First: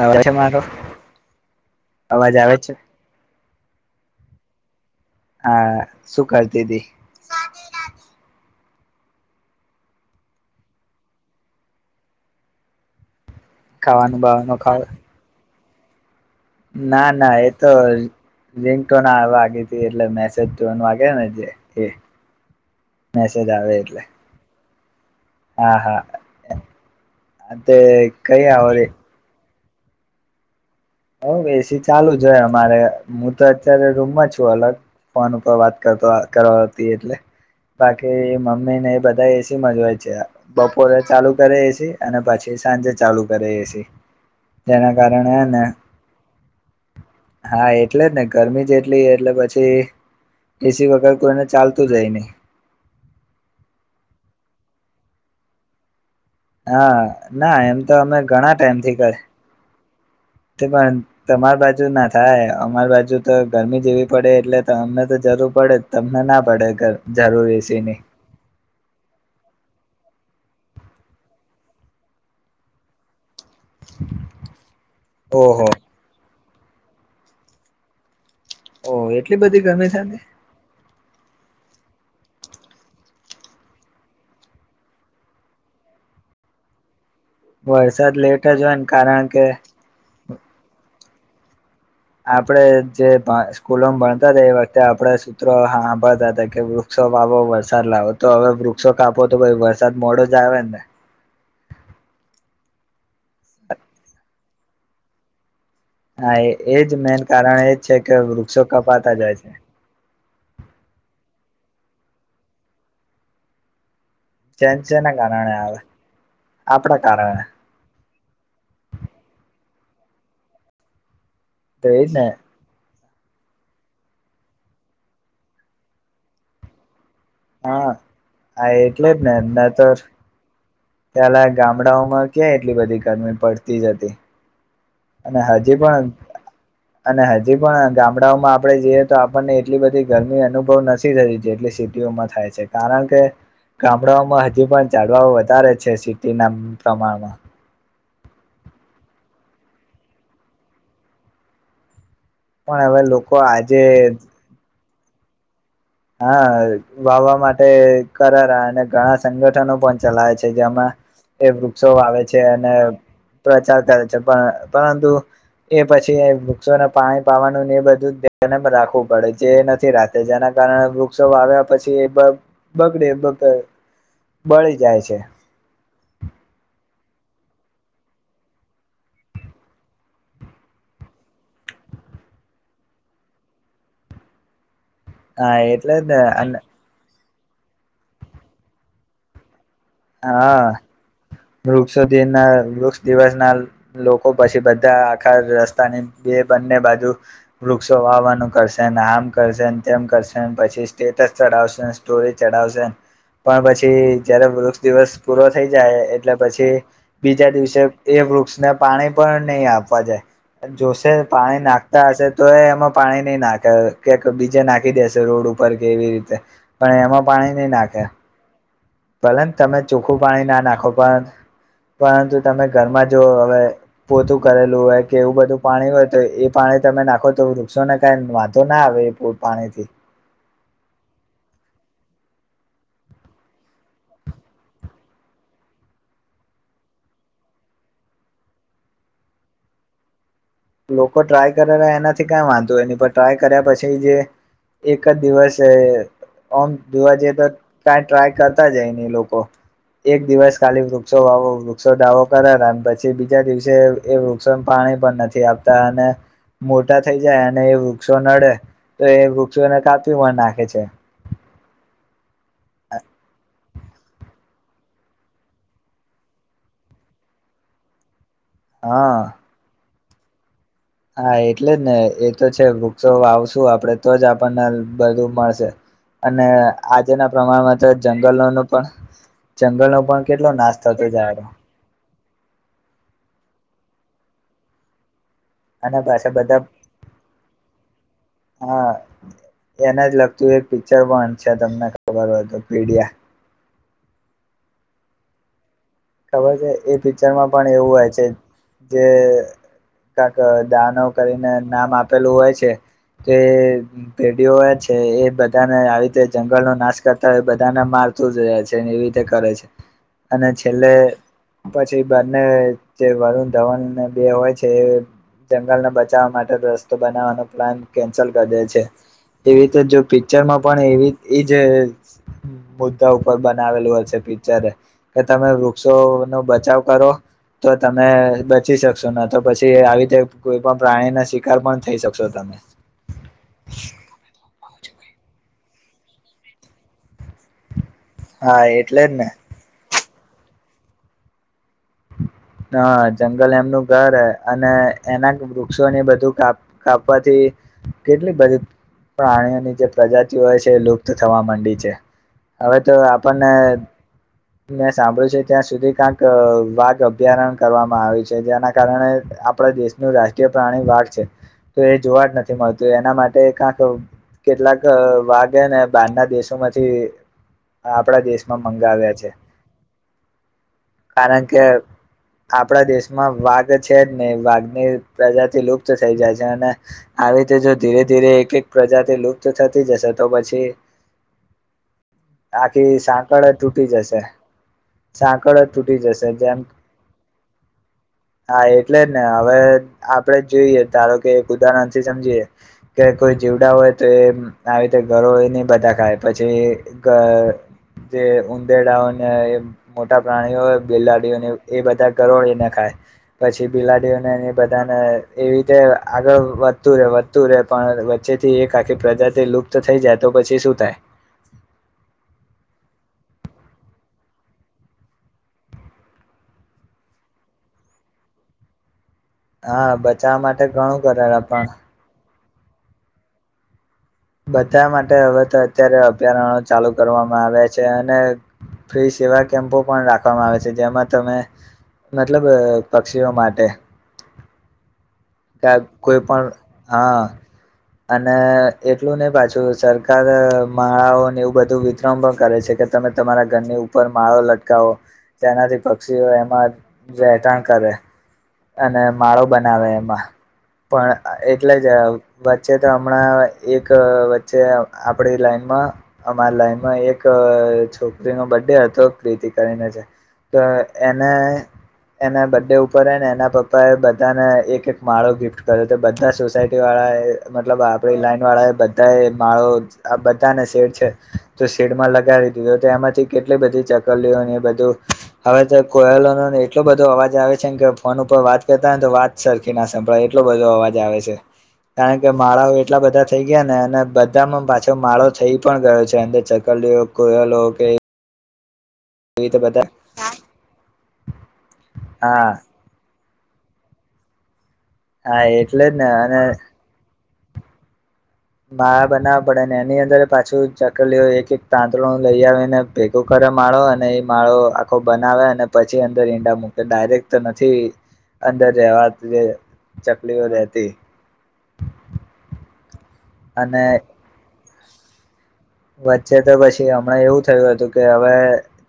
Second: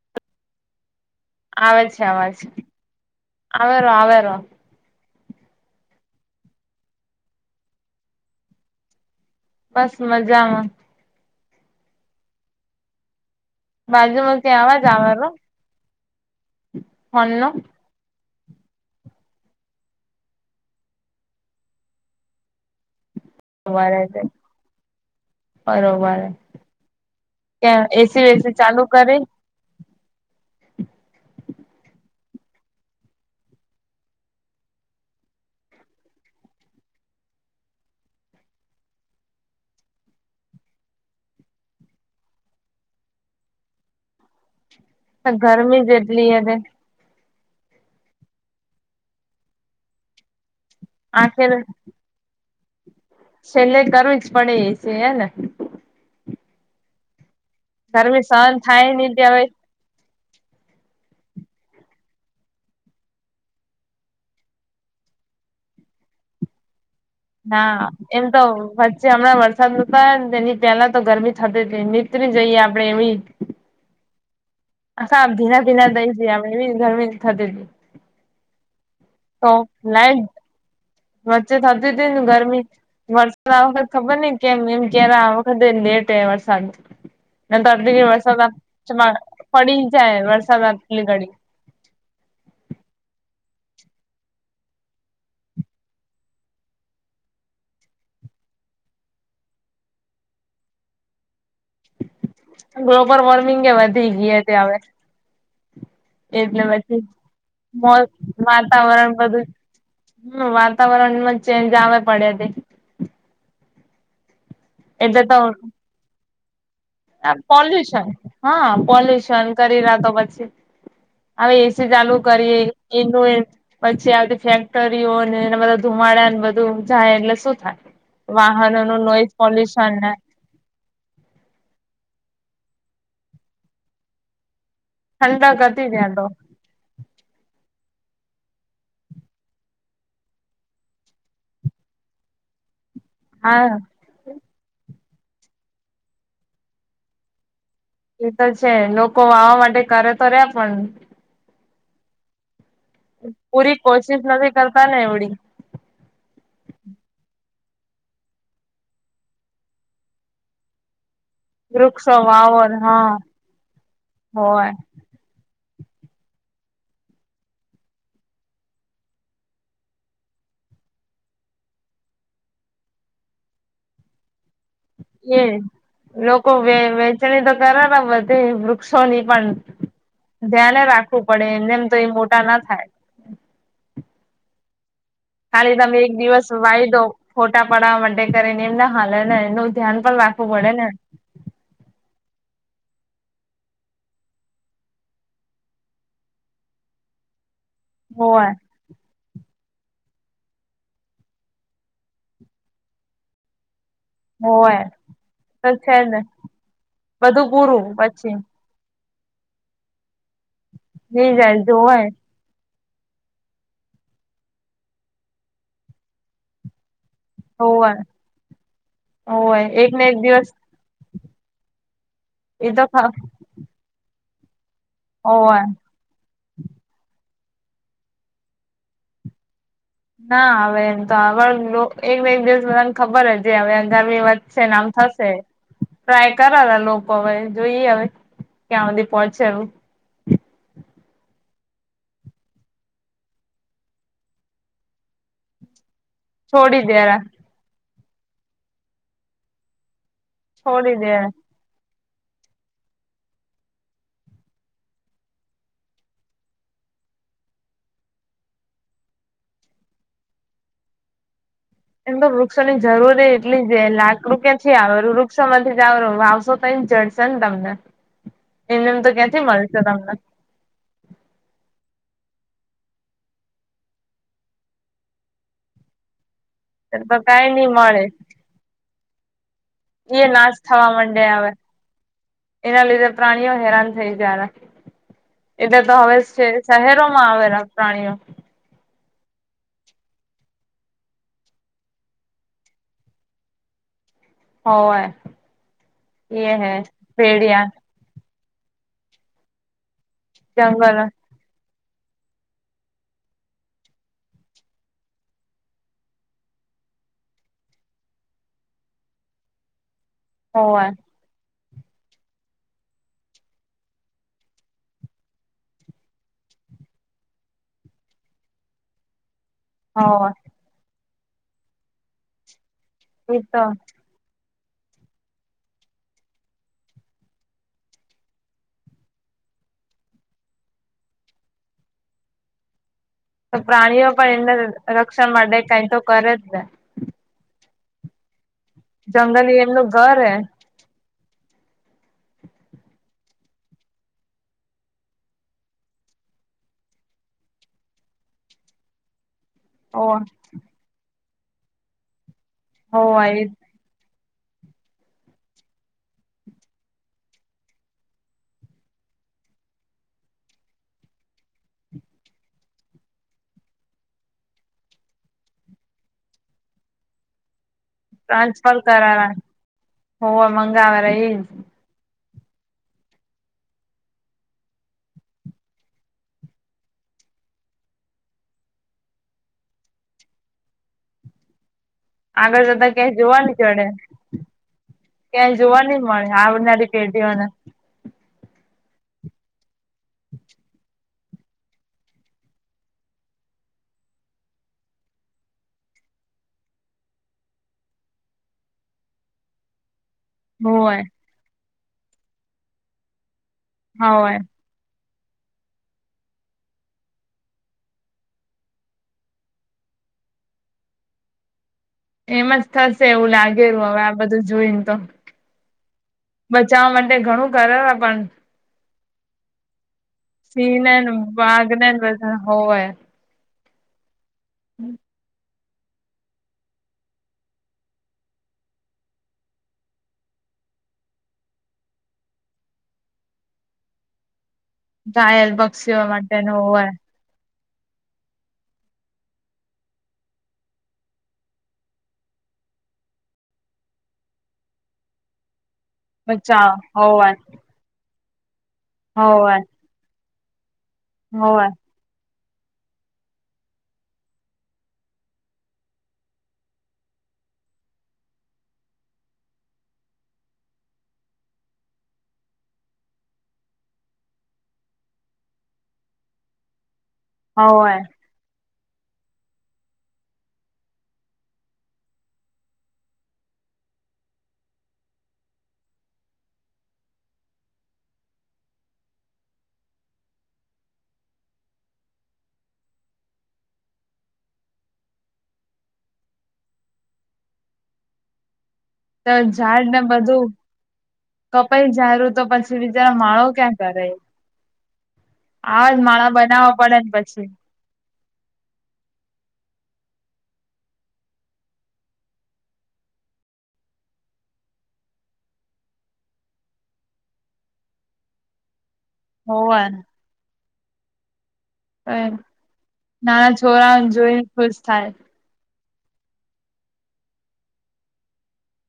આવે છે મારો આવે છે આવે છે આવેરો આવેરો હા શું કરતી હતી બસ મજામાં ખાવાનું બાજુમાં બાવાનું ત્યાં ખાવ આવાજ આવેલો ના ના એ તો લિંક તો ના વાગી હતી એટલે મેસેજ તો વાગે ને જે એ મેસેજ આવે બરોબર એટલે છે હા હા બરોબર તે ક્યા એસી કઈ વેસી આવો રે ચાલુ કરી હવ એસી ચાલુ જ હોય અમારે હું તો અત્યારે રૂમમાં છું અલગ ફોન ઉપર વાત કરુ છુ કરવાતી એટલે બાકી મમ્મી ને એ બધા એસી માજ હોય છે બપોરે ચાલુ કરે એસી અને પછી સાંજે ચાલુ કરે એસી [inaudible] જેના કારણે હેને લે હવે હા એટલે જ ને ગરમી જેટલી એટલે પછી એસી વગર કોઈને આખેર ચાલતું જ એ નહી છેલ્લે કરવુ જ પડે એસી એને હા ના એમ તો અમે ઘણા સહન થાય ટાઈમથી કર ની તે હવે તે પણ તમાર બાજુ ના થાય અમાર બાજુ તો ગરમી જેવી પડે એટલે તો અમને તો જરૂર પડે તમને ના પડેગ ના એમ તો વચ્ચે હમણાં વરસાદનું તેની પેલા તો ગરમી થતી હતી નીતી જઈએ આપડે એવી [inaudible] હામ ભીના ઓહો ભીના ધઈ જઈમ એવીને ગરમી થતી હતી. ઓહ એટલી બધી ગરમી થતી. વચ્ચે થતી હતી ને ગરમી વરસાદ આ વખત ખબર નઈ કેમ એમ ક્યારે આ વખતે. જે તે વરસાદ. નર અધી વરસાદ લેટ જ હોય ને વરસાદમાં કારણ કે પડી જાય વરસાદતલી ઘડી. આપડે જે સ્કૂલો ભણતા હતા એ વખતે આપડે સૂત્રો સાંભળતા હતા કે વૃક્ષ. વાવો વરસાદ લાવો તો હવે વૃક્ષો કાપો તો ભાઈ વરસાદ મોડો જ આવે ને ગ્લોબલ વોર્મિંગ એ વધી ગઈ હતી હવે. હા એ એટલે એજ પછી મેન કારણ એ છે કે વૃક્ષો વાતાવરણ કપાતા જાય બધું. છે હમ્મ વાતાવરણમાં ચેન્જ આવે પડે હતી. ચેન્જ સેના કરનાણે આવે. આપડા કારણે પોલ્યુશન હા પોલ્યુશન કરી રહ્યાતો પછી. હવે તો એસી એજ ચાલુ ને કરીએ. એનું પછી આવતી ફેક્ટરીઓને એના બધા ધુમાડાને બધું. જાય એટલે શું થાય, હા આ વાહનો ન નોઈઝ પોલ્યુશન ને. ત્યાલા ગામડાઓમાં ક્યા એટલી બધી ગરમી પડતી જ હતી. અને ઠંડક હજી હતી પણ ત્યાં તો અને હજી પણ. ગામડાઓમાં આપડે જઈએ તો આપણને એટલી બધી ગરમી અનુભવ નથી થતી જેટલી સિટીઓમાં થાય છે. કારણ કે હા ગામડાઓમાં હજી પણ. જાડવા વધારે છે સિટી ના પ્રમાણમાં. એ તો છે લોકો વાવા માટે કરે તો રે પણ. પણ હવે લોકો આજે પૂરી કોશિશ નથી કરતા ને એવડી. હા વાવા માટે કરાર અને ઘણા સંગઠનો પણ ચલાય છે જેમાં. એ વૃક્ષો આવે છે વાવો અને હા પ્રચાર કરે છે પણ હોય પરંતુ. એ પછી એ વૃક્ષોને પાણી પાવાનુંને એ બધું ધ રાખવું પડે જે નથી રાખત જેના. કારણ વૃક્ષો આવ્યા પછી એ બ બગડે બ બળે. એ લોકો વેચ ચણી તો કર બધ વૃક્ષોની પણ. ધ્યાને રાખવું પડે એને એમ તો એ મોટા ના થાય. હા ખાલી એટલે તમે એક જ ને દિવસ વાય દો ફોટા પડવા માટે કરીને એમને હા ને એનું. ધ્યાન પણ રાખવું હા પડે ને વૃક્ષો ના વૃક્ષ દિવસના લોકો પછી બધા આખા રસ્તાની બે બંને બાજુ. વૃક્ષો હોવે વાવવાનું કરશે અને આમ. કરશે તેમ કરશે પછી સ્ટેટસ ચડાવશે, સ્ટોરી ચડાવશે પણ પછી થી જયારે હોવે વૃક્ષ દિવસ પૂરો થઈ તો છે જાય જ ને એટલે પછી બધું બીજા દિવસે પૂરું એ પછી વૃક્ષને પાણી. પણ નહી આપવા જાય, જોશે ની જાય પાણી જોવે નાખતા હશે તો એ એમાં. પાણી નહી નાખે કે બીજે નાખી દેશે રોડ ઉપર કે એવી રીતે પણ એમાં. પાણી નહી હોવે નાખે. ભલન હોવે તમે એક ને એક ચોખ્ખું દિવસ પાણી ના નાખો પણ. પરંતુ તમે એ તો ઘરમાં ખ જો હવે પોતું કરેલ તું હોય કે એવું હોવે બધું પાણી હોય તો એ પાણી તમે નાખો. તો વૃક્ષોને કાઈ વાંધો ના આવે એ પાણી થી. ના હવે એમ તો આ એક એક દિવસ બધાને ખબર જ હવે અંગારી વધશે ને આમ. થશે. ટ્રાય કરલા લોકો હવે જોઈએ હવે ક્યાં સુધી પહોચે. લોકો ટ્રાય કરેલા એનાથી કઈ વાંધો હો ન પણ ટ્રાય કર્યા પછી જે. એક જ દિવસ એ. ઓમ છોડી જોવા દેરા જઈએ તો કઈ ટ્રાય કરતા જાય ને લોકો. એક દિવસ કાલી છોડી વૃક્ષો દેરા વાવો વૃક્ષ વૃક્ષો દાવો કરાલા અને પછી બીજા દિવસે એ, વૃક્ષોને પાણી પણ નથી આપતા અને મોટા થઈ જાય અને એ વૃક્ષો નડે તો એ વૃક્ષોને કાપી મ નાખે છે. [unintelligible] એમ તો વૃક્ષોની જરૂર એટલી જ લાખ રૂપિયા થી આવેું વૃક્ષોમાંથી જ આવે વાવશો તોઈ ચડશે ને તમને નેમ તો હા ક્યાંથી મળશે તમને હા, એટલે જ ને એ તો છે, વૃક્ષો આવશું આપણેે તો જ આપણને બધું મળશે. અને એ તો આજેના કઈ નઈ પ્રમાણમાં તો મળે જંગલોનું પણ જંગલનો પણ એ કેટલો નાશ થવા થતો માંડે જાય આવે, રહ્યો એના લીધે પ્રાણીઓ હેરાન થઈ ગ એલે તો અને હવે પાછા છે. બધા શહેરોમાં આવેલા પ્રાણીઓ હા. એને જ લગતું એક પિક્ચર પણ છે, તમને ખબર હોય તો પીડિયા. હોય. ખબર છે, એ પિક્ચરમાં પણ એવું હોય છે. જે કક જંગલ દનોવ કરીને નામ આપેલું હોય છે. કે ભેડીઓ છે, એ બધાને આવી રીતે જંગલનો નાશ કરતા હોય બધાના મારી તું જ છે ને એવી રીતે કરે છે. [inaudible] એટલે પછી બંને જે વરુણ ધવનને બે હોય છે. એ જંગલને બચાવવા માટે રસ્તો બનાવવાનો પ્લાન કેન્સલ કરે દેઈ છે. એવી રીતે જો હોવે પિક્ચરમાં પણ એવી એજ મુદ્દા ઉપર એ તો બનાવેલું હોય છે પિક્ચર એ તમે વૃક્ષો નો બચાવ કરો? તો તમે બચી શકશો ને તો, પછી આવી રીતે કોઈ પણ પ્રાણી ના શિકાર પણ થઈ શકશો. તમે [inaudible] તો પ્રાણીઓ પણ એના રક્ષણ માટે કઈ તો કરે જ ને હા, એટલે જ ને કરે હ, જંગલ એમનું ઘર હ અને એના વૃક્ષોને બધું કાપવાથી કેટલી બંધી પ્રાણી ની જે હોવે પ્રજાતિઓ હોય છે, એ લુપ્ત થવા માંડી છે. હવે તો હોવે એ આપણને મેં સાંભળ્યું છે, ત્યાં સુધી ક્યાંક વાઘ અભ્યારણ કરવામાં આવી છે જેના કારણે આપણા દેશનું રાષ્ટ્રીય પ્રાણી વાઘ છે. તો એ જોવા જ નથી મળતું એના માટે કાંતો કેટલાક વાઘે ને બારના દેશોમાંથી આપણા દેશમાં ટ્રાન્સફર મંગાવ્યા છે, કરારા હોવે મંગાવે રે ઈજ કારણ કે આપણા દેશમાં વાઘ છે જ ને વાઘની પ્રજાથી લુપ્ત થઈ જાય છે, અને આવી રીતે જો ધીરે ધીરે એક એક પ્રજાથી લુપ્ત થતી જશે. તો પછી આગળ જતા આખી ક્યા જોવા સાંકળ જ નહી તૂટી મળે જશે ક્યાંય સાંકળ જ જોવા નઈ તૂટી મળે જશે જેમ આવનારી પેઢીઓને. હા, એટલે જ ને હવે આપડે જોઈએ ધારો એક ઉદાહરણથી સમજીએે કે કોઈ જીવડા હોય, તો એ આવી રીતે ઘરોડી એ બંધા ખાય બછી જે ઉદેડાંઓને એ મોટા પ્રાણીઓ હોવે બિલાડીઓને એ બધા ઘરોળીને ખાય પછી બિલાડીયોને હોવે એ બધાને એવી રીતે આગળ વધતું રે વધતું રે પણ વચ્ચે થી એક આખી પ્રજાથી લુપ્ત થઈ જાય, તો પછી શું થાય. એમાંજ થશે એવું લાગેું હવે આ બધું જોઈને તો બચાવવા માટે ઘણું કરે પણ હા બચાવવા માટે સિંહ ઘણું ના કરાર પણ વાઘને બધા હોય. બધા માટે હવે તો અત્યારે અભયારણ ચાલુ કરવામાં આવ્યા છે અને ફ્રી સેવા કેમ્પો પણ રાખવામાં આવે છે. જેમાં તમે મતલબ પક્ષીઓ માટે. ઘાયલ પક્ષીઓ કોઈ પણ માટેનો હોય. હા અને એટલું નહી પાછું સરકાર માળાઓને એવું બધું વિતરણ પણ કરે છે. કે તમે તમારા ઘરની ઉપર માળો લટકાવો તેનાથી પક્ષીઓ બચાવ એમાં હોવે રહેઠાણ કરે અને માળો હોવે બનાવે એમાં. પણ હોવે એટલે જ અ વચ્ચે તો હમણાં એક વચ્ચે આપડી લાઈનમાં અમારી લાઈનમાં એક છોકરીનો બડે હતો કીતી કરીને છે તો એને એના બડે ઉપર ને એના પપ્પા એ બધાને એક એક માળો ગિફ્ટ કર્યો તો બધા સોસાયટી વાળા એ મતલબ હોવે આપડી લાઈન વાળા એ બ માળો આ બધાને શેડ છે. તો શેડમાં લગાવી દીધું એમાંથી કેટલી બધી એ બધું હવે તો કોયેલોનો એટલો બધો અવાજ આવે છેને કે ફોન ઉપર વાત કરતા તો વાત સરખી ના સંભળાય એટલો બધો અવાજ આવે છે. કારણ કે માળાઓ એટલા બધા થઈ ગયા ને અને બધામાં પાછો માળો થઈ પણ ગયો છે અંદર ચકલીઓ કે કોયેલોઓ કે તો એવી રીતે બધા ઝાડ ને બધું કપાઈ ઝારું તો હા પછી બીચારો માળો એ તો ક્યાં જ કરે. હા એટલે આવા જ ને માળા અને બનાવવા પડેને પછી. માળા બનાવવા પડે ને એની અંદર પાછું ચકલી એક-એક તાંતળું લઈ આવીને ભેગું કર તા માળો અને એ માળો આખો બનાવે, અને પછી અંદર ઈંડા મૂકે. ડાયરેક્ટ તો નથી અંદર રહેવા જે હોવે ચકલીઓ રહેતી. અને નાના અને છોરાઓને જોઈને ખુશ થાય. વચ્ચે તો પછી હમણાં એવું થયું હતું કે હવે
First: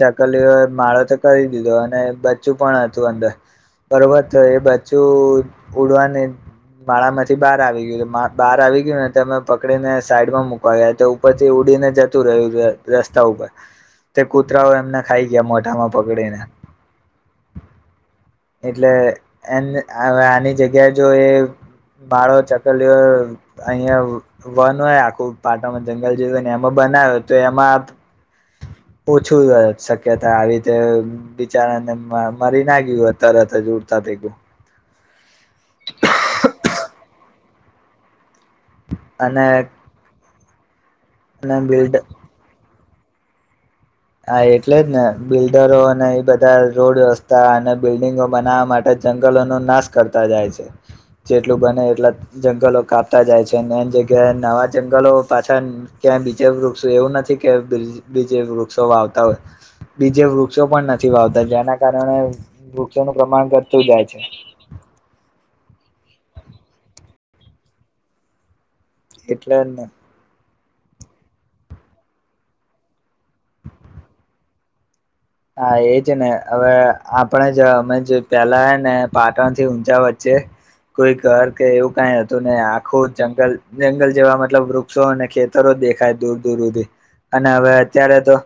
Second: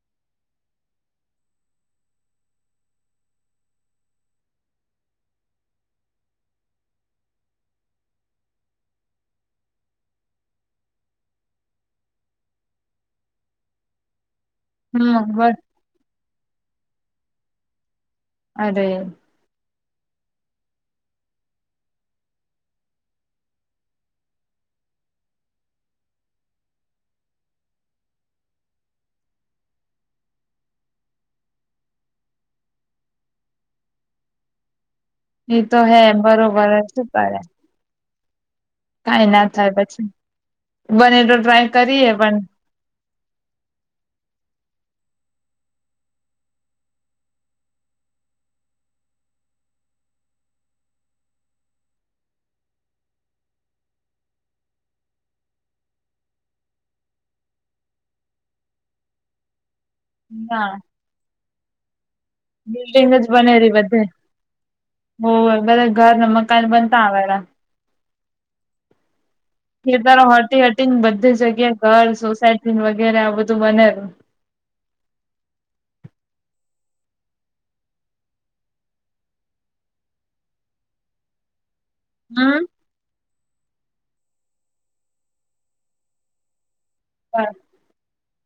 ચકલીઓ માળો તો કરી દીધો અને બચ્ચું પણ હતું અંદર, બરોબર? તો એ બચ્ચું ઉડવાની માળા માંથી બહાર આવી ગયું, બહાર આવી ગયું ને અમે પકડીને સાઈડ માં મુકવા ગયા તો ઉપર ઉડીને જતું રહ્યું છે રસ્તા ઉપર કૂતરાઓ એમને હમ ખાઈ ગયા બર મોઢામાં પકડેને અરે એટલે એન આની જગ્યાએ જો એ બાળો ચકલી અહિયાં વન હોય, આખું પાટામાં જમે ને એમાં બનાવ્યો તો એમાં [unintelligible] ઓછું શક્યતા આવી રીતે બિચારાને મરી ના ગયું હોય, તરત જ ઉડતા ભેગું. એ તો હે એમ બરોબર જ કરે. કંઈ અને ના થાય પછી બને તો ટ્રાય બિલ્ડ કરીએ, પણ હા, એટલે જ ને બિલ્ડરો અને એ બધા રોડ વ્યવસ્થા અને બિલ્ડીગો બનાવવા માટે જંગલો નો નાશ કરતા જાય છે, જેટલું બને એટલા જંગલો કાપતા જાય છે નવા જંગલો પાછળ ક્યાં બીજે વૃક્ષ? એવું નથી કે બીજે બીજે વૃક્ષ વૃક્ષો વાવતા હોય, બીજે વૃક્ષો ના પણ નથી વાવતા. જેના કારણે બિલ્ડિંગ વૃક્ષોનું જ પ્રમાણ બને રે ઘટતું બધે જાય છે હોવે બધા ઘર ના મકાન બનતા આવેરા. એટલે [unintelligible] બધી જગ્યા ઘર, સોસાયટી વગેરે આ બધું બનેરુ. હા એ જ ને. હવે આપણે જ, અમે પેલા ને પાટણ થી ઊંજા વચ્ચે કોઈ ઘર કે એવું કંઈ હતું હમ નઈ, આખું જંગલ જંગલ જેવા, મતલબ વૃક્ષો અને ખેતરો દેખાય દૂર દૂર હુધી અને હવે અત્યારે તો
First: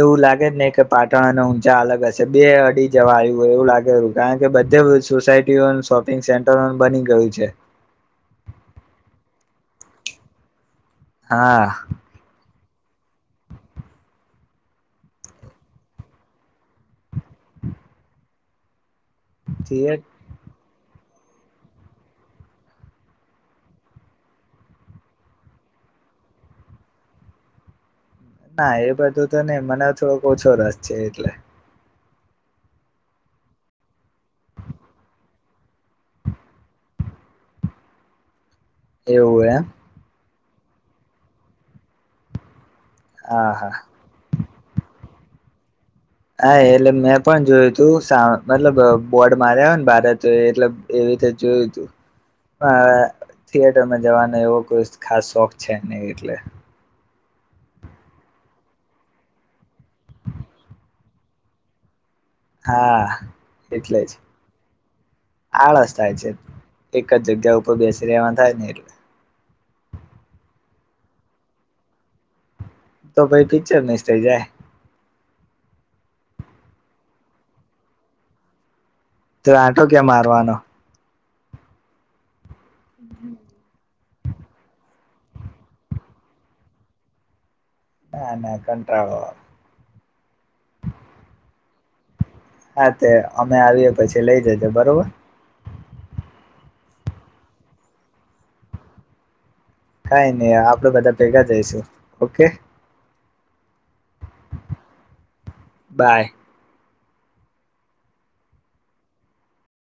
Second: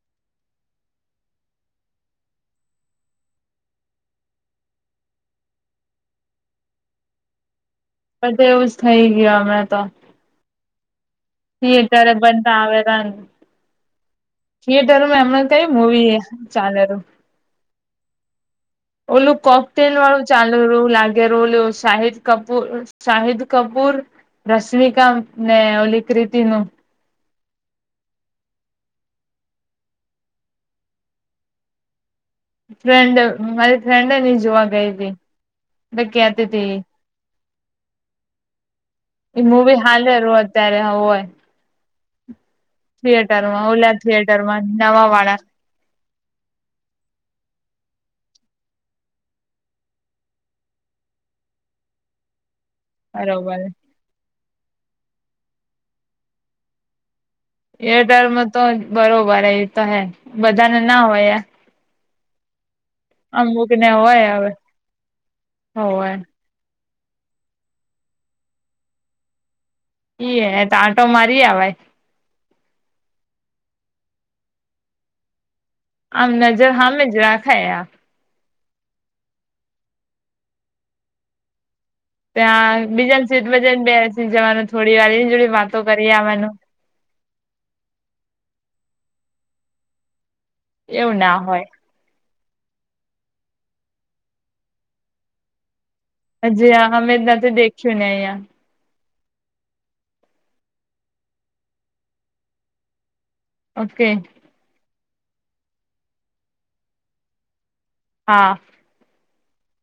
એવું લાગે જ ને કે પાટણ અને ઊંચા અલગ હશે, બે અડી જવા આવ્યું હોય એવું લાગેરુ. કારણ કે બધી સોસાયટીઓ શોપિંગ સેન્ટર બની ગયું છે. બધે જ એવું થઈ ગયું હમણાં તો હા ઈ અત્યારે બનતા આવે થિયેટરોમાં એમાં કંઈ મૂવી ચાલેલું. ઓલું કોકટેલ થિયેટ વાળું ચાલી રયુ લાગે. રોલ્યો શાહિદ કપૂર, શાહિદ કપૂર રશ્મિકાને ઓલિ ક્રિતીનું. ના એ બધું તો નઈ મને થોડોક ઓછો રસ છે એટલે. ફ્રેન્ડ મારી ફ્રેન્ડ હેન ઈ જોવા ગઈ તી. તે કેતી તી. એ એવું એમ મુવી હાલેરું અત્યારે હોવે. હા થિયેટરમાં હા ઓલા થિયેટરમાં નવા વાળા. હા, એટલે મેં પણ જોયું તું સા મતલબ બોર્ડ માર્યા હોય ન બાર તે એટલે એટલે જોયું તું. અ બરોબર થિયેટરમાં જવાનો એવો કોઈ ખાસ શોખ છે નઈ એટલે. થિયેટરમાં તો બરોબર એ તો હે બધાને ના હોય એ હા, એટલે જ હોય હવે આળસ થાય હોય છે. એક જ જગ્યા ઉપર બેસી રહેવાન થાય ને એટલે. ઈએ એતો આંટો મારી આવાય. તો ભાઈ પિક્ચર મિસ થઈ જાય. આમ નજર હામે જ રાખાય આ ત્યાં આટો ક્યા મારવાનો? ત્યા બીજા ન સીટમાં જઈન બેસ સી જવાનું થોડીવાર. ઈન જોડે વાતો કરી આવાનું. ના, ના કંટાળો આવે. એવું ના હોય. હા, તે અમે આવીએ પછી લઈ જજો બરોબર? હજી અ અમે જ નથી દેખ્યું ને અહીયા. કઈ નઈ આપડે બધા ભેગા જઈશું. ઓકે. ઓકે. બાય. હા.